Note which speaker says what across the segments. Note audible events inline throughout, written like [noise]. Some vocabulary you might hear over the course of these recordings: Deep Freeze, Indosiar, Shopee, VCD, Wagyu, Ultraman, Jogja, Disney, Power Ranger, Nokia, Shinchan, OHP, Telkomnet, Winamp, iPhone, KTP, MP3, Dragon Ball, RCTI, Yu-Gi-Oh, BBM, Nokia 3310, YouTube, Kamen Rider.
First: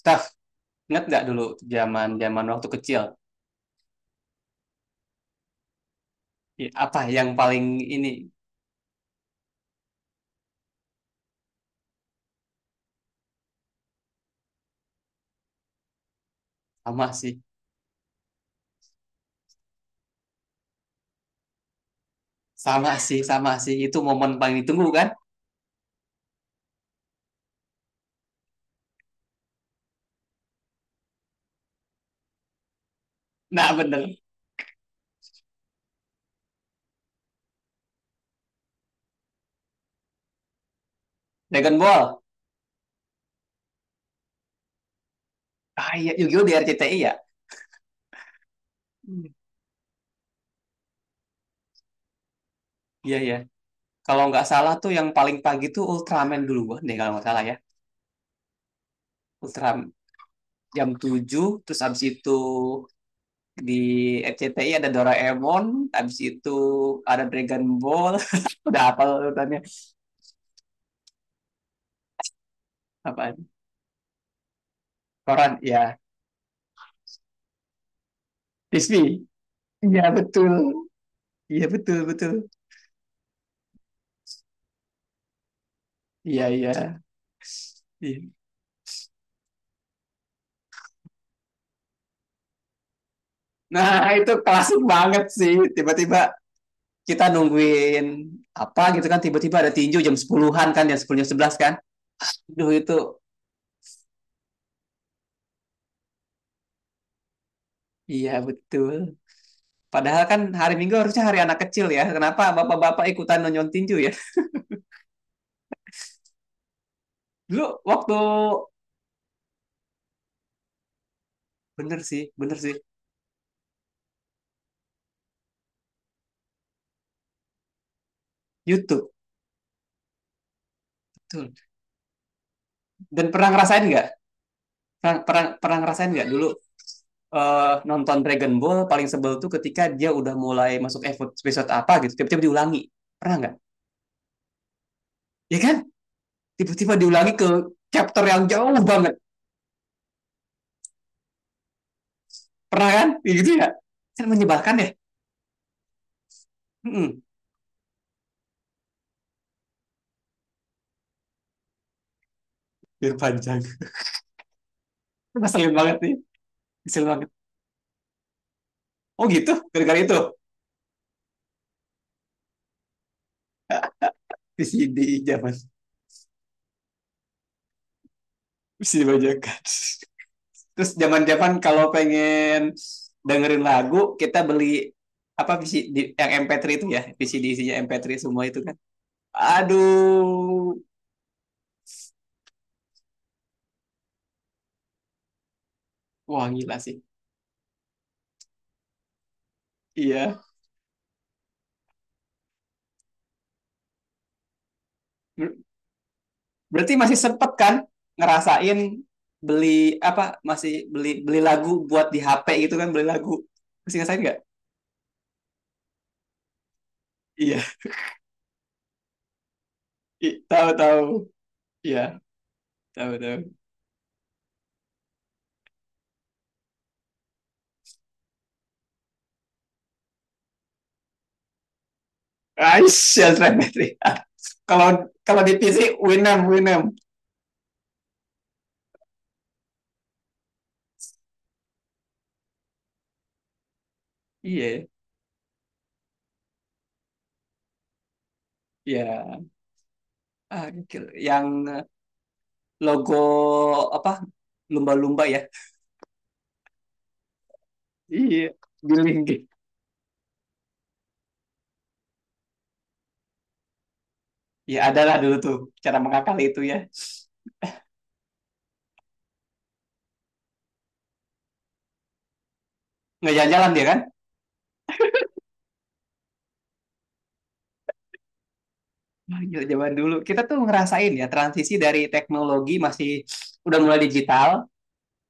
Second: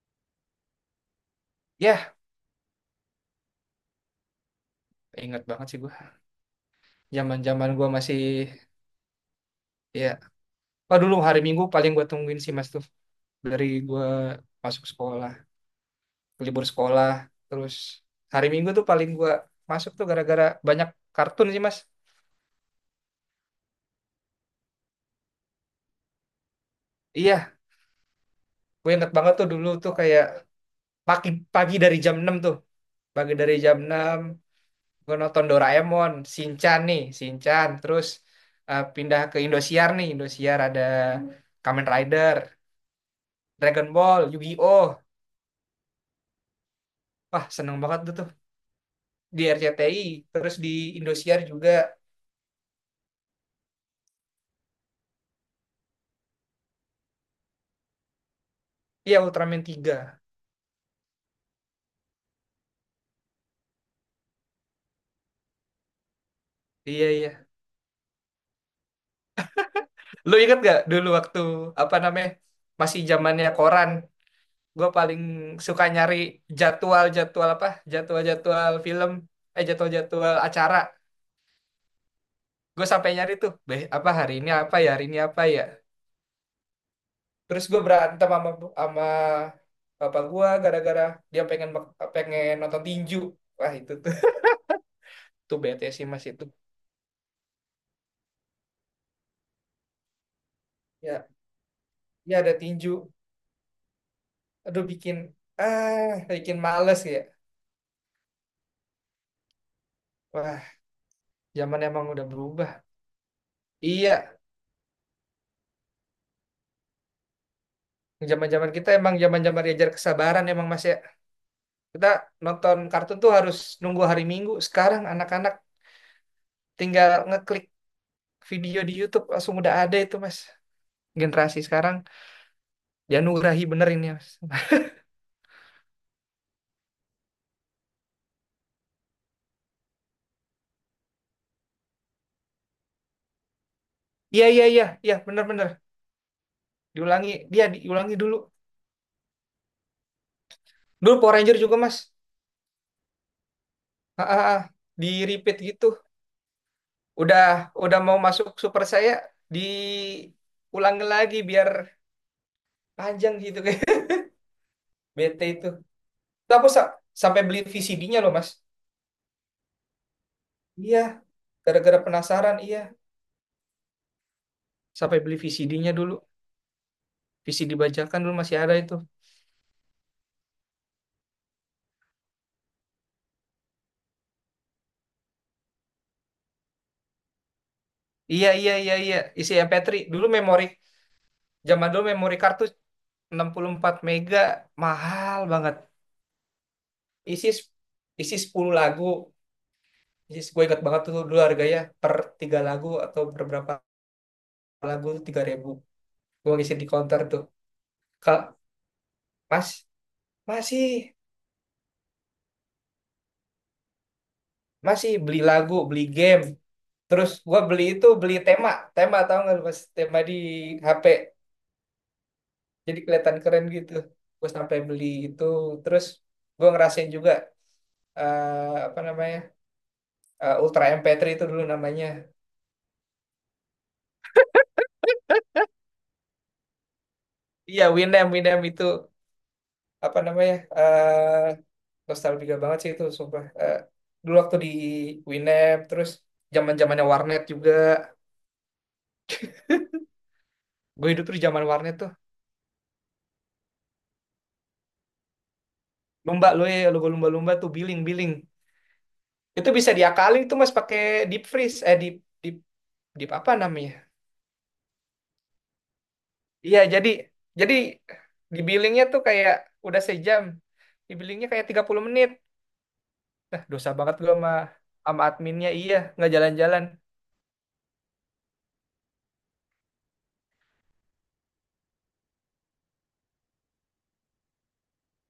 Speaker 1: Staff, ingat nggak dulu zaman
Speaker 2: Ya,
Speaker 1: zaman waktu kecil?
Speaker 2: ingat banget sih gue.
Speaker 1: Apa yang paling
Speaker 2: Zaman-zaman gue
Speaker 1: ini.
Speaker 2: masih, ya, oh, dulu hari Minggu paling gue tungguin sih, Mas, tuh. Dari gue masuk sekolah, libur sekolah,
Speaker 1: Sama sih,
Speaker 2: terus hari Minggu tuh paling gue masuk tuh gara-gara banyak kartun sih, Mas.
Speaker 1: sama sih, sama sih. Itu momen paling ditunggu kan?
Speaker 2: Iya, gue ingat banget tuh dulu tuh kayak pagi pagi dari jam 6 tuh, pagi dari
Speaker 1: Nah
Speaker 2: jam
Speaker 1: bener.
Speaker 2: 6 gue nonton Doraemon, Shinchan nih, Shinchan, terus pindah ke Indosiar nih, Indosiar ada
Speaker 1: Dragon
Speaker 2: Kamen
Speaker 1: Ball.
Speaker 2: Rider, Dragon Ball, Yu-Gi-Oh.
Speaker 1: Ah iya, Yu-Gi-Oh di RCTI ya?
Speaker 2: Wah, seneng banget tuh
Speaker 1: Hmm.
Speaker 2: di RCTI, terus di Indosiar juga.
Speaker 1: Iya ya. Kalau nggak salah tuh yang paling pagi tuh Ultraman duluan deh, kalau nggak salah ya.
Speaker 2: Iya, Ultraman
Speaker 1: Ultraman
Speaker 2: tiga
Speaker 1: jam 7, terus abis itu di RCTI ada Doraemon, abis itu
Speaker 2: iya,
Speaker 1: ada
Speaker 2: iya.
Speaker 1: Dragon Ball. [laughs] Udah, apa urutannya?
Speaker 2: Lu inget gak dulu waktu apa namanya, masih zamannya
Speaker 1: Apaan?
Speaker 2: koran. Gue paling
Speaker 1: Koran,
Speaker 2: suka
Speaker 1: ya.
Speaker 2: nyari jadwal jadwal apa, jadwal jadwal
Speaker 1: Disney.
Speaker 2: film, jadwal
Speaker 1: Iya
Speaker 2: jadwal
Speaker 1: betul.
Speaker 2: acara.
Speaker 1: Iya betul betul.
Speaker 2: Gue sampai nyari tuh, beh, apa hari ini, apa ya, hari ini apa ya.
Speaker 1: Iya iya.
Speaker 2: Terus gue
Speaker 1: Iya.
Speaker 2: berantem sama sama bapak gue gara-gara dia pengen pengen nonton tinju. Wah,
Speaker 1: Nah,
Speaker 2: itu tuh
Speaker 1: [laughs] itu klasik banget sih.
Speaker 2: tuh bete sih, Mas,
Speaker 1: Tiba-tiba
Speaker 2: itu.
Speaker 1: kita nungguin apa gitu kan. Tiba-tiba ada tinju jam 10-an kan. Jam 10,
Speaker 2: Ya,
Speaker 1: jam 11 kan.
Speaker 2: ya, ada
Speaker 1: Duh itu.
Speaker 2: tinju. Aduh bikin, bikin males ya.
Speaker 1: Iya betul. Padahal kan
Speaker 2: Wah,
Speaker 1: hari Minggu harusnya hari anak
Speaker 2: zaman
Speaker 1: kecil ya.
Speaker 2: emang udah
Speaker 1: Kenapa
Speaker 2: berubah,
Speaker 1: bapak-bapak ikutan nonton tinju ya?
Speaker 2: iya.
Speaker 1: Dulu waktu
Speaker 2: Zaman zaman kita emang zaman zaman diajar kesabaran emang, Mas, ya.
Speaker 1: bener
Speaker 2: Kita
Speaker 1: sih, bener sih.
Speaker 2: nonton kartun tuh harus nunggu hari Minggu. Sekarang anak-anak tinggal ngeklik video di
Speaker 1: YouTube.
Speaker 2: YouTube, langsung udah ada itu, Mas.
Speaker 1: Betul.
Speaker 2: Generasi sekarang
Speaker 1: Dan pernah
Speaker 2: dianugerahi
Speaker 1: ngerasain
Speaker 2: bener
Speaker 1: nggak
Speaker 2: ini, Mas.
Speaker 1: Pernah, pernah, pernah ngerasain nggak dulu, nonton Dragon Ball paling sebel tuh ketika dia udah mulai masuk episode, episode apa gitu, tiba-tiba diulangi. Pernah nggak?
Speaker 2: [laughs] Iya, iya, iya, iya, bener
Speaker 1: Ya
Speaker 2: bener.
Speaker 1: kan? Tiba-tiba
Speaker 2: Diulangi,
Speaker 1: diulangi ke
Speaker 2: dia diulangi
Speaker 1: chapter
Speaker 2: dulu.
Speaker 1: yang jauh banget.
Speaker 2: Dulu Power Ranger juga, Mas.
Speaker 1: Pernah kan? Ya gitu ya?
Speaker 2: Ah,
Speaker 1: Kan
Speaker 2: ah, ah.
Speaker 1: menyebalkan ya?
Speaker 2: Di repeat gitu.
Speaker 1: Mm-mm.
Speaker 2: Udah, mau masuk super saya, diulang lagi biar
Speaker 1: Biar
Speaker 2: panjang gitu
Speaker 1: panjang.
Speaker 2: [laughs] kayak
Speaker 1: [laughs]
Speaker 2: bete itu.
Speaker 1: Ngeselin banget nih.
Speaker 2: Tuh, Aku
Speaker 1: Ngeselin banget.
Speaker 2: sampai beli VCD-nya loh, Mas.
Speaker 1: Oh gitu? Gara-gara itu?
Speaker 2: Iya, gara-gara penasaran, iya. Sampai
Speaker 1: VCD
Speaker 2: beli
Speaker 1: zaman.
Speaker 2: VCD-nya dulu. VCD bajakan dulu masih ada itu.
Speaker 1: VCD bajakan. [laughs] Terus zaman-zaman kalau pengen dengerin lagu, kita beli apa visi di, yang MP3 itu ya, VCD isinya MP3 semua
Speaker 2: Iya,
Speaker 1: itu
Speaker 2: iya,
Speaker 1: kan.
Speaker 2: iya, iya, isi MP3. Dulu memori
Speaker 1: Aduh,
Speaker 2: Zaman dulu memori kartu 64 mega mahal banget.
Speaker 1: wah gila sih.
Speaker 2: Isi s- isi 10 lagu.
Speaker 1: Iya.
Speaker 2: Isi, gue ingat banget tuh dulu harganya per 3 lagu atau per berapa lagu tuh tiga
Speaker 1: Ber-
Speaker 2: ribu. Gue ngisi di
Speaker 1: berarti masih
Speaker 2: counter tuh,
Speaker 1: sempet kan
Speaker 2: Kak,
Speaker 1: ngerasain
Speaker 2: Mas,
Speaker 1: beli apa masih
Speaker 2: masih
Speaker 1: beli beli lagu buat di HP gitu kan, beli lagu. Masih ngerasain nggak?
Speaker 2: masih beli lagu, beli game, terus gue
Speaker 1: Iya.
Speaker 2: beli itu, beli tema, tema tau gak lu, Mas, tema di
Speaker 1: Tahu
Speaker 2: HP,
Speaker 1: tahu. Iya,
Speaker 2: jadi
Speaker 1: tahu
Speaker 2: kelihatan
Speaker 1: tahu.
Speaker 2: keren gitu. Gue sampai beli itu. Terus gue ngerasain juga, apa namanya, Ultra MP3 itu dulu namanya.
Speaker 1: Aisyah [laughs] MP3. Kalau kalau di PC Winamp Winamp.
Speaker 2: Iya, Winamp Winamp itu apa namanya, nostalgia banget sih itu sumpah. Dulu waktu di
Speaker 1: Iya,
Speaker 2: Winamp. Terus zaman zamannya warnet juga,
Speaker 1: ya. Ah, gokil,
Speaker 2: gue hidup tuh di zaman
Speaker 1: yang
Speaker 2: warnet tuh.
Speaker 1: logo apa, lumba-lumba ya.
Speaker 2: Lumba, lu ya, lu lumba-lumba tuh billing-billing.
Speaker 1: Iya giling gitu.
Speaker 2: Itu bisa diakalin tuh, Mas, pakai deep freeze, eh deep deep deep apa namanya?
Speaker 1: Ya adalah dulu tuh cara mengakali itu ya.
Speaker 2: Iya, jadi, jadi di billingnya tuh kayak udah sejam. Di billingnya kayak 30 menit.
Speaker 1: Nggak
Speaker 2: Nah,
Speaker 1: jalan-jalan dia
Speaker 2: dosa
Speaker 1: kan.
Speaker 2: banget gua sama sama adminnya, iya, nggak jalan-jalan.
Speaker 1: Wah, gila, zaman dulu kita tuh ngerasain ya transisi dari teknologi masih, udah mulai digital,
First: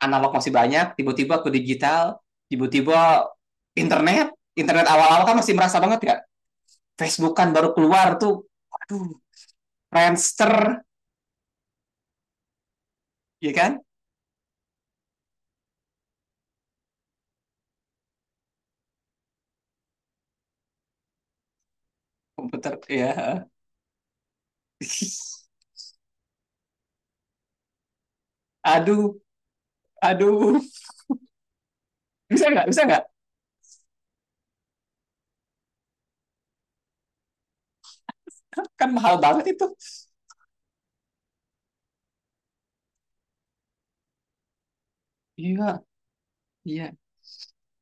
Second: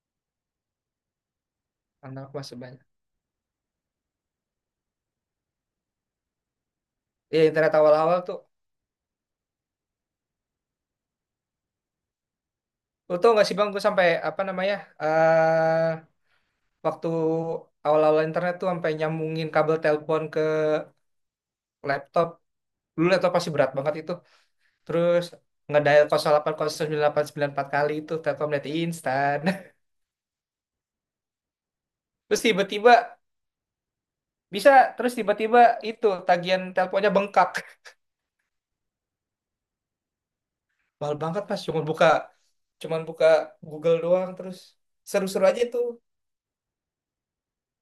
Speaker 1: analog masih banyak, tiba-tiba ke digital,
Speaker 2: Anak, Mas, banyak.
Speaker 1: tiba-tiba internet internet awal-awal kan masih merasa banget ya. Facebook
Speaker 2: Iya,
Speaker 1: kan
Speaker 2: internet
Speaker 1: baru keluar
Speaker 2: awal-awal tuh.
Speaker 1: tuh. Aduh, Friendster
Speaker 2: Lu tau gak
Speaker 1: ya
Speaker 2: sih, Bang,
Speaker 1: kan.
Speaker 2: gue sampai apa namanya, eh waktu awal-awal internet tuh sampai nyambungin kabel telepon ke laptop.
Speaker 1: Komputer
Speaker 2: Dulu laptop
Speaker 1: ya.
Speaker 2: pasti berat banget itu. Terus
Speaker 1: [laughs]
Speaker 2: ngedial 08 09 94 kali itu Telkomnet
Speaker 1: Aduh,
Speaker 2: instan.
Speaker 1: aduh.
Speaker 2: [laughs] Terus
Speaker 1: Bisa nggak? Bisa
Speaker 2: tiba-tiba
Speaker 1: nggak?
Speaker 2: bisa. Terus tiba-tiba itu tagihan teleponnya bengkak. [laughs]
Speaker 1: Kan mahal banget itu.
Speaker 2: Mahal banget pas cuman buka cuman buka Google doang terus seru-seru aja itu.
Speaker 1: Iya, iya.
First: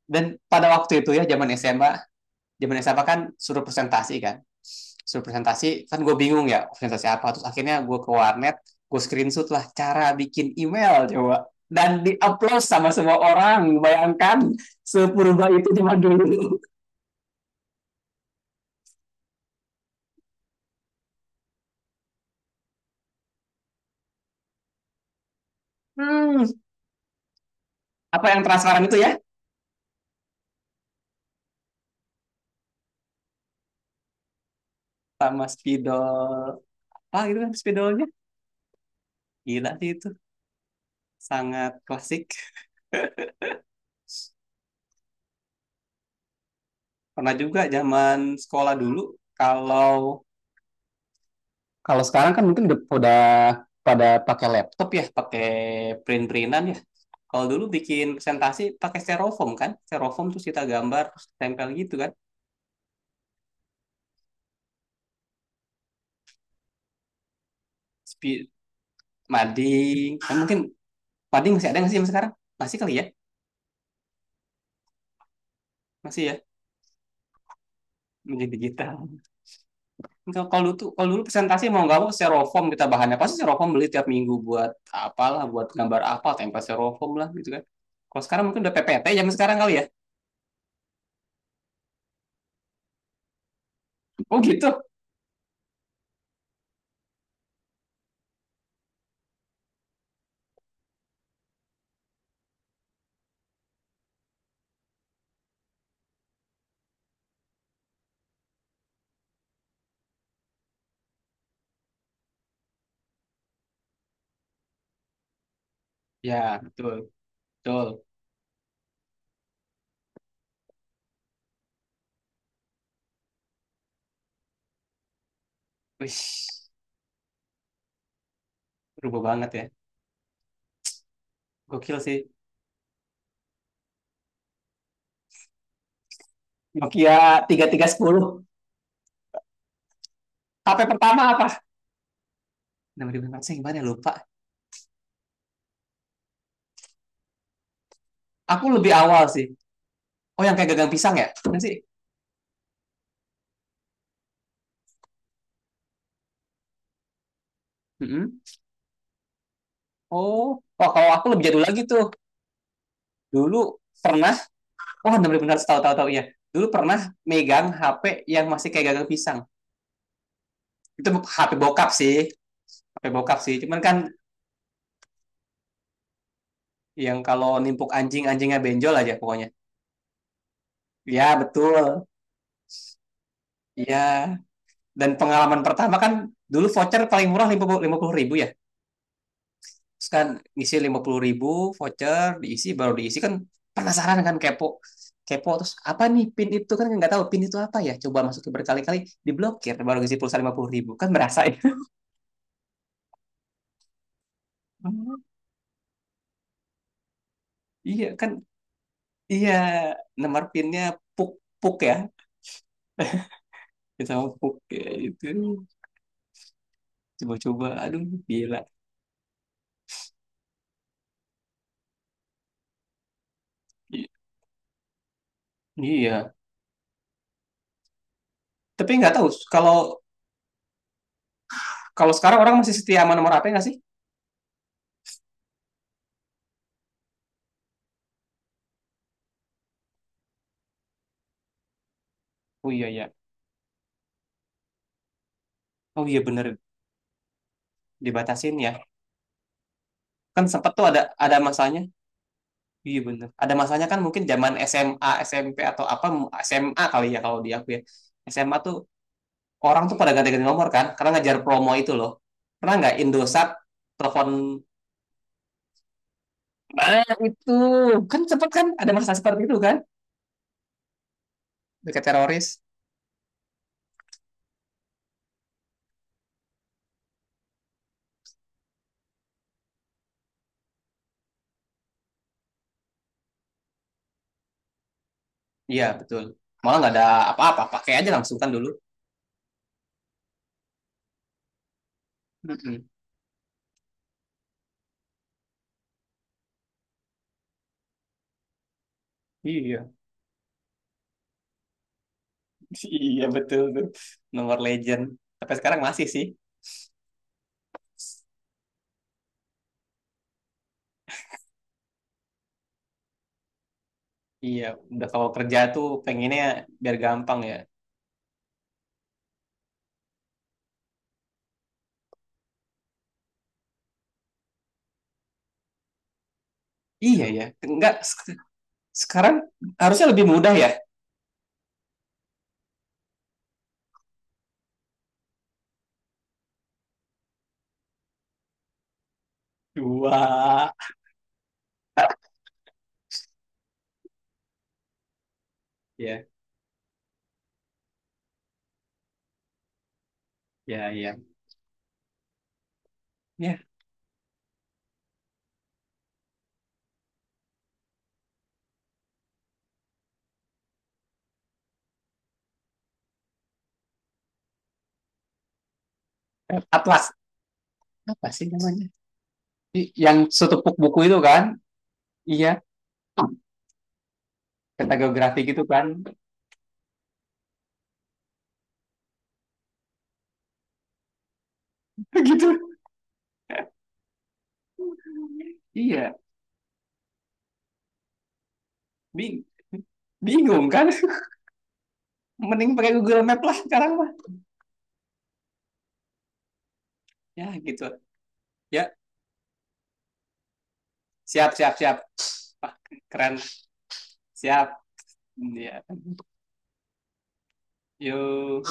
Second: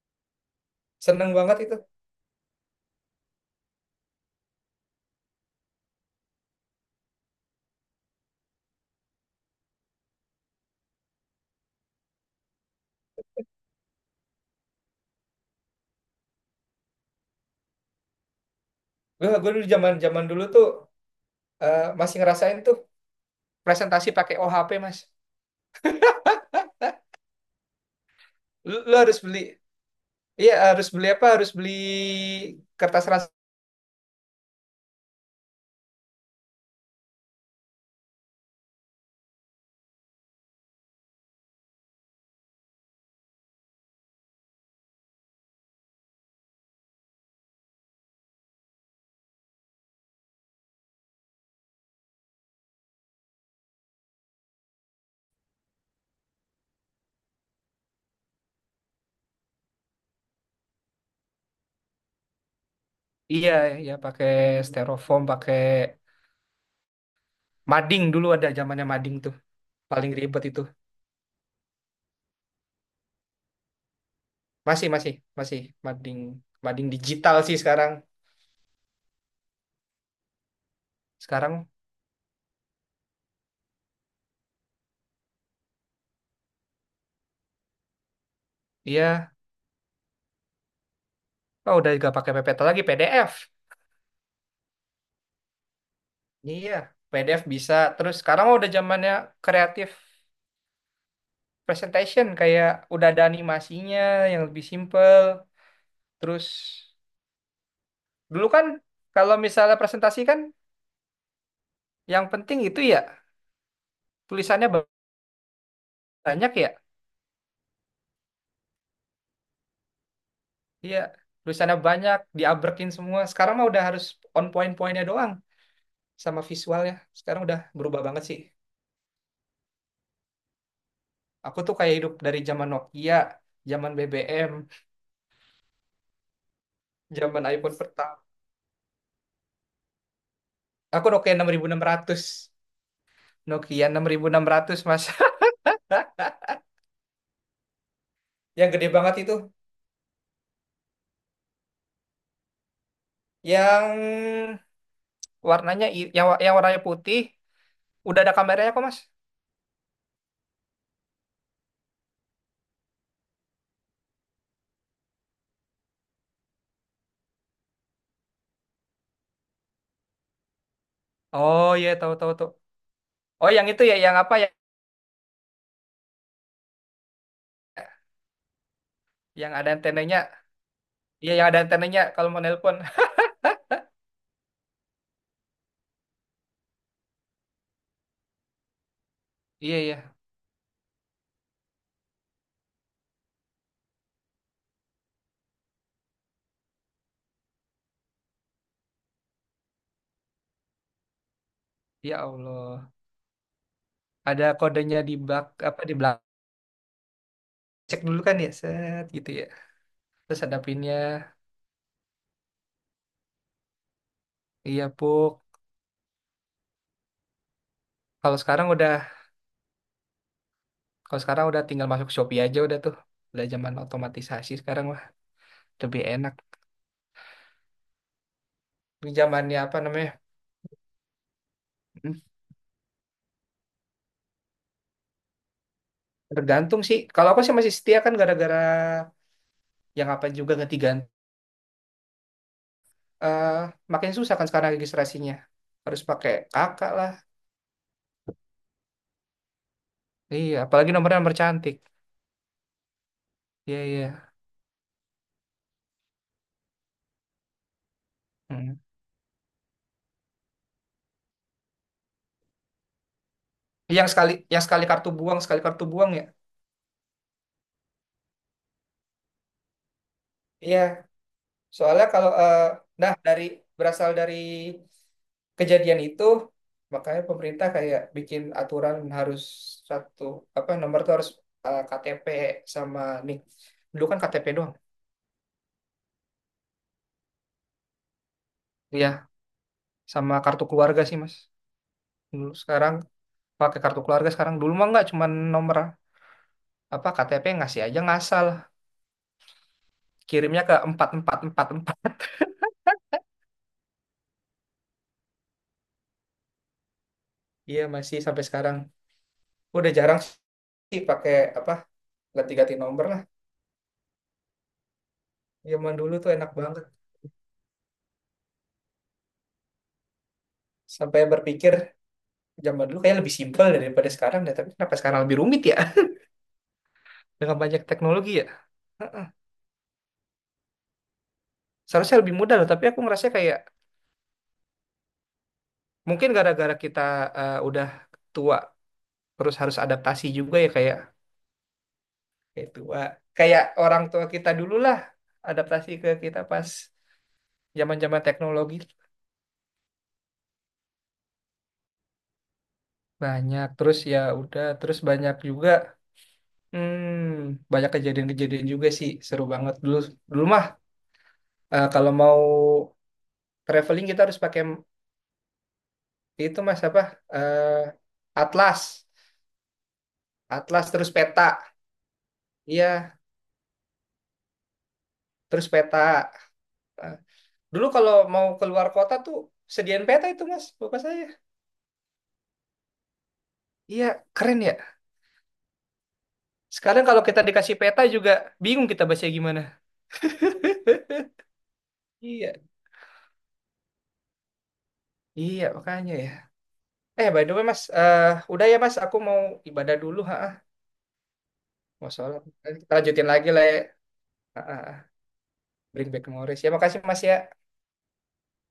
Speaker 1: Dan pada waktu itu ya,
Speaker 2: Seneng banget
Speaker 1: zaman
Speaker 2: itu.
Speaker 1: SMA, zaman SMA kan suruh presentasi kan. Suruh presentasi, kan gue bingung ya, presentasi apa. Terus akhirnya gue ke warnet, gue screenshot lah cara bikin email coba. Dan di-upload sama semua orang. Bayangkan, sepurba itu zaman dulu.
Speaker 2: Gue dulu zaman-zaman dulu tuh, masih ngerasain tuh presentasi pakai OHP, Mas.
Speaker 1: Hmm, apa yang transparan itu
Speaker 2: Lu
Speaker 1: ya?
Speaker 2: harus beli, iya harus beli apa? Harus beli kertas ras.
Speaker 1: Sama spidol, apa gitu kan spidolnya. Gila sih itu. Sangat klasik. Pernah juga zaman sekolah dulu. Kalau kalau sekarang kan mungkin udah pada pakai laptop ya, pakai print-printan ya. Kalau dulu bikin presentasi pakai styrofoam kan? Styrofoam, terus kita gambar terus tempel gitu kan.
Speaker 2: Iya, iya, pakai styrofoam, pakai mading. Dulu
Speaker 1: Spi-
Speaker 2: ada zamannya mading tuh. Paling
Speaker 1: mading. Nah,
Speaker 2: ribet
Speaker 1: mungkin
Speaker 2: itu.
Speaker 1: mading masih ada nggak sih yang sekarang? Masih kali ya?
Speaker 2: Masih, masih masih mading.
Speaker 1: Masih ya?
Speaker 2: Mading digital sih sekarang,
Speaker 1: Menjadi digital. Kalau kalau dulu presentasi
Speaker 2: sekarang
Speaker 1: mau nggak mau styrofoam, kita bahannya pasti styrofoam, beli tiap minggu buat apalah, buat gambar apa, tempel styrofoam lah gitu kan. Kalau sekarang mungkin udah
Speaker 2: iya,
Speaker 1: PPT zaman sekarang kali ya.
Speaker 2: oh udah gak pakai PPT lagi, PDF.
Speaker 1: Oh gitu.
Speaker 2: Iya, PDF bisa. Terus sekarang mah udah zamannya kreatif presentation, kayak udah ada animasinya, yang lebih simple. Terus dulu kan kalau misalnya presentasi kan yang penting itu ya tulisannya banyak
Speaker 1: Ya,
Speaker 2: ya.
Speaker 1: betul, betul.
Speaker 2: Iya, tulisannya banyak diabrekin semua. Sekarang mah udah harus on point-pointnya doang,
Speaker 1: Wih,
Speaker 2: sama visualnya. Sekarang udah berubah banget sih.
Speaker 1: berubah banget ya.
Speaker 2: Aku tuh kayak
Speaker 1: Gokil
Speaker 2: hidup
Speaker 1: sih.
Speaker 2: dari zaman Nokia, zaman BBM,
Speaker 1: Nokia
Speaker 2: zaman iPhone pertama.
Speaker 1: 3310. HP
Speaker 2: Aku
Speaker 1: pertama
Speaker 2: Nokia enam enam
Speaker 1: apa?
Speaker 2: ribu enam ratus.
Speaker 1: 6500 yang gimana ya?
Speaker 2: Nokia enam enam
Speaker 1: Lupa.
Speaker 2: ribu enam ratus, Mas. [laughs] Hah?
Speaker 1: Aku
Speaker 2: Yang gede
Speaker 1: lebih
Speaker 2: banget
Speaker 1: awal
Speaker 2: itu.
Speaker 1: sih. Oh, yang kayak gagang pisang ya? Kan sih?
Speaker 2: Yang warnanya i- yang wa- Yang warnanya putih, udah ada
Speaker 1: Mm-mm.
Speaker 2: kameranya kok, Mas.
Speaker 1: Oh, wah kalau aku lebih jadul lagi tuh. Dulu pernah, oh 6600, tahu-tahu tahu tahu ya. Dulu pernah megang HP yang masih kayak gagang pisang. Itu HP
Speaker 2: Oh
Speaker 1: bokap
Speaker 2: iya, tahu
Speaker 1: sih.
Speaker 2: tahu tuh.
Speaker 1: HP bokap
Speaker 2: Oh,
Speaker 1: sih.
Speaker 2: yang
Speaker 1: Cuman
Speaker 2: itu ya,
Speaker 1: kan
Speaker 2: yang apa ya?
Speaker 1: yang kalau nimpuk anjing, anjingnya benjol aja pokoknya.
Speaker 2: Yang ada antenanya. Iya,
Speaker 1: Ya,
Speaker 2: yang ada antenanya
Speaker 1: betul.
Speaker 2: kalau mau nelpon. [laughs]
Speaker 1: Iya. Dan pengalaman pertama kan dulu voucher paling murah 50.000 ya,
Speaker 2: Iya,
Speaker 1: terus
Speaker 2: iya.
Speaker 1: kan ngisi 50.000 voucher, diisi baru diisi kan, penasaran kan, kepo kepo, terus apa nih pin itu kan, nggak tahu pin itu apa ya, coba masukin berkali-kali, diblokir baru ngisi pulsa 50.000 kan, merasa ya.
Speaker 2: Ya Allah. Ada kodenya di
Speaker 1: Oh,
Speaker 2: bak, apa di belakang. Cek
Speaker 1: iya
Speaker 2: dulu
Speaker 1: kan.
Speaker 2: kan ya, set gitu ya.
Speaker 1: Iya,
Speaker 2: Terus
Speaker 1: nomor
Speaker 2: ada
Speaker 1: pinnya
Speaker 2: pinnya.
Speaker 1: puk, puk ya. Kita mau puk
Speaker 2: Iya,
Speaker 1: ya itu,
Speaker 2: Puk.
Speaker 1: coba-coba. Aduh,
Speaker 2: Kalau
Speaker 1: gila.
Speaker 2: sekarang udah Kalau sekarang udah tinggal masuk Shopee aja udah tuh. Udah zaman otomatisasi sekarang mah, lebih
Speaker 1: Iya,
Speaker 2: enak.
Speaker 1: tapi
Speaker 2: Ini
Speaker 1: nggak tahu
Speaker 2: zamannya
Speaker 1: kalau
Speaker 2: apa namanya?
Speaker 1: kalau
Speaker 2: Hmm,
Speaker 1: sekarang orang masih setia sama nomor apa nggak sih.
Speaker 2: Tergantung sih. Kalau aku sih masih setia kan gara-gara yang apa juga ganti-ganti.
Speaker 1: Oh iya ya.
Speaker 2: Eh, makin susah kan sekarang registrasinya. Harus
Speaker 1: Oh iya,
Speaker 2: pakai
Speaker 1: bener.
Speaker 2: kakak lah.
Speaker 1: Dibatasin ya. Kan
Speaker 2: Iya,
Speaker 1: sempet tuh
Speaker 2: apalagi
Speaker 1: ada
Speaker 2: nomornya nomor
Speaker 1: ada
Speaker 2: cantik.
Speaker 1: masanya. Iya bener. Ada
Speaker 2: Iya,
Speaker 1: masanya kan mungkin
Speaker 2: iya.
Speaker 1: zaman SMA, SMP atau apa, SMA kali ya kalau di aku ya. SMA
Speaker 2: Hmm.
Speaker 1: tuh orang tuh pada ganti-ganti nomor kan, karena ngajar promo itu loh. Pernah nggak Indosat telepon.
Speaker 2: Yang sekali kartu buang ya.
Speaker 1: Nah, itu kan cepet kan, ada masa seperti itu kan,
Speaker 2: Iya,
Speaker 1: dekat
Speaker 2: soalnya kalau,
Speaker 1: teroris.
Speaker 2: nah, dari, berasal dari kejadian itu makanya pemerintah kayak bikin aturan harus satu, apa, nomor tuh harus, KTP, sama nih, dulu kan KTP doang.
Speaker 1: Iya betul. Malah nggak ada apa-apa, pakai aja langsung kan dulu.
Speaker 2: Iya, sama kartu keluarga sih, Mas. Dulu
Speaker 1: Mm-mm.
Speaker 2: sekarang pakai kartu keluarga sekarang. Dulu mah nggak, cuman nomor, apa, KTP ngasih aja ngasal,
Speaker 1: Iya,
Speaker 2: kirimnya ke 4444.
Speaker 1: [laughs] iya betul tuh. Nomor legend. Tapi sekarang masih sih.
Speaker 2: Iya, masih sampai sekarang. Udah jarang sih pakai, apa, ganti-ganti nomor lah.
Speaker 1: Iya, udah kalau kerja tuh
Speaker 2: Zaman dulu tuh
Speaker 1: pengennya
Speaker 2: enak banget,
Speaker 1: biar gampang ya.
Speaker 2: sampai berpikir zaman dulu kayak lebih simpel daripada sekarang deh, tapi kenapa sekarang lebih rumit ya
Speaker 1: Iya ya,
Speaker 2: dengan banyak
Speaker 1: enggak
Speaker 2: teknologi ya.
Speaker 1: sekarang harusnya lebih mudah ya.
Speaker 2: Seharusnya lebih mudah loh, tapi aku ngerasa kayak mungkin gara-gara kita, udah tua, terus harus adaptasi juga ya,
Speaker 1: Dua,
Speaker 2: kayak, tua. Kayak orang tua kita dulu lah adaptasi ke
Speaker 1: ya,
Speaker 2: kita pas zaman-zaman teknologi
Speaker 1: ya, ya, ya.
Speaker 2: banyak terus ya, udah, terus banyak juga. Banyak kejadian-kejadian juga sih. Seru banget dulu. Dulu mah, kalau mau traveling kita harus pakai itu, Mas, apa.
Speaker 1: Atlas,
Speaker 2: Eh,
Speaker 1: apa sih
Speaker 2: atlas.
Speaker 1: namanya? Yang setepuk
Speaker 2: Atlas
Speaker 1: buku
Speaker 2: terus
Speaker 1: itu
Speaker 2: peta.
Speaker 1: kan? Iya,
Speaker 2: Iya,
Speaker 1: peta geografi gitu
Speaker 2: terus
Speaker 1: kan?
Speaker 2: peta. Nah, dulu kalau mau keluar kota tuh sediain peta itu, Mas, bapak saya.
Speaker 1: [laughs] Gitu.
Speaker 2: Iya, keren ya.
Speaker 1: Iya,
Speaker 2: Sekarang kalau kita dikasih peta juga bingung kita baca
Speaker 1: bing
Speaker 2: gimana.
Speaker 1: bingung kan? [laughs]
Speaker 2: Iya,
Speaker 1: Mending pakai Google Map lah sekarang mah.
Speaker 2: iya makanya ya. Eh, by
Speaker 1: Ya
Speaker 2: the way, Mas,
Speaker 1: gitu.
Speaker 2: udah ya,
Speaker 1: Ya,
Speaker 2: Mas, aku mau ibadah dulu. Ha,
Speaker 1: siap, siap, siap.
Speaker 2: mau sholat.
Speaker 1: Wah,
Speaker 2: Kita lanjutin
Speaker 1: keren.
Speaker 2: lagi lah ya. Ha,
Speaker 1: Siap.
Speaker 2: ha,
Speaker 1: Ya.
Speaker 2: bring back memories. Ya, makasih, Mas, ya.
Speaker 1: Yuk.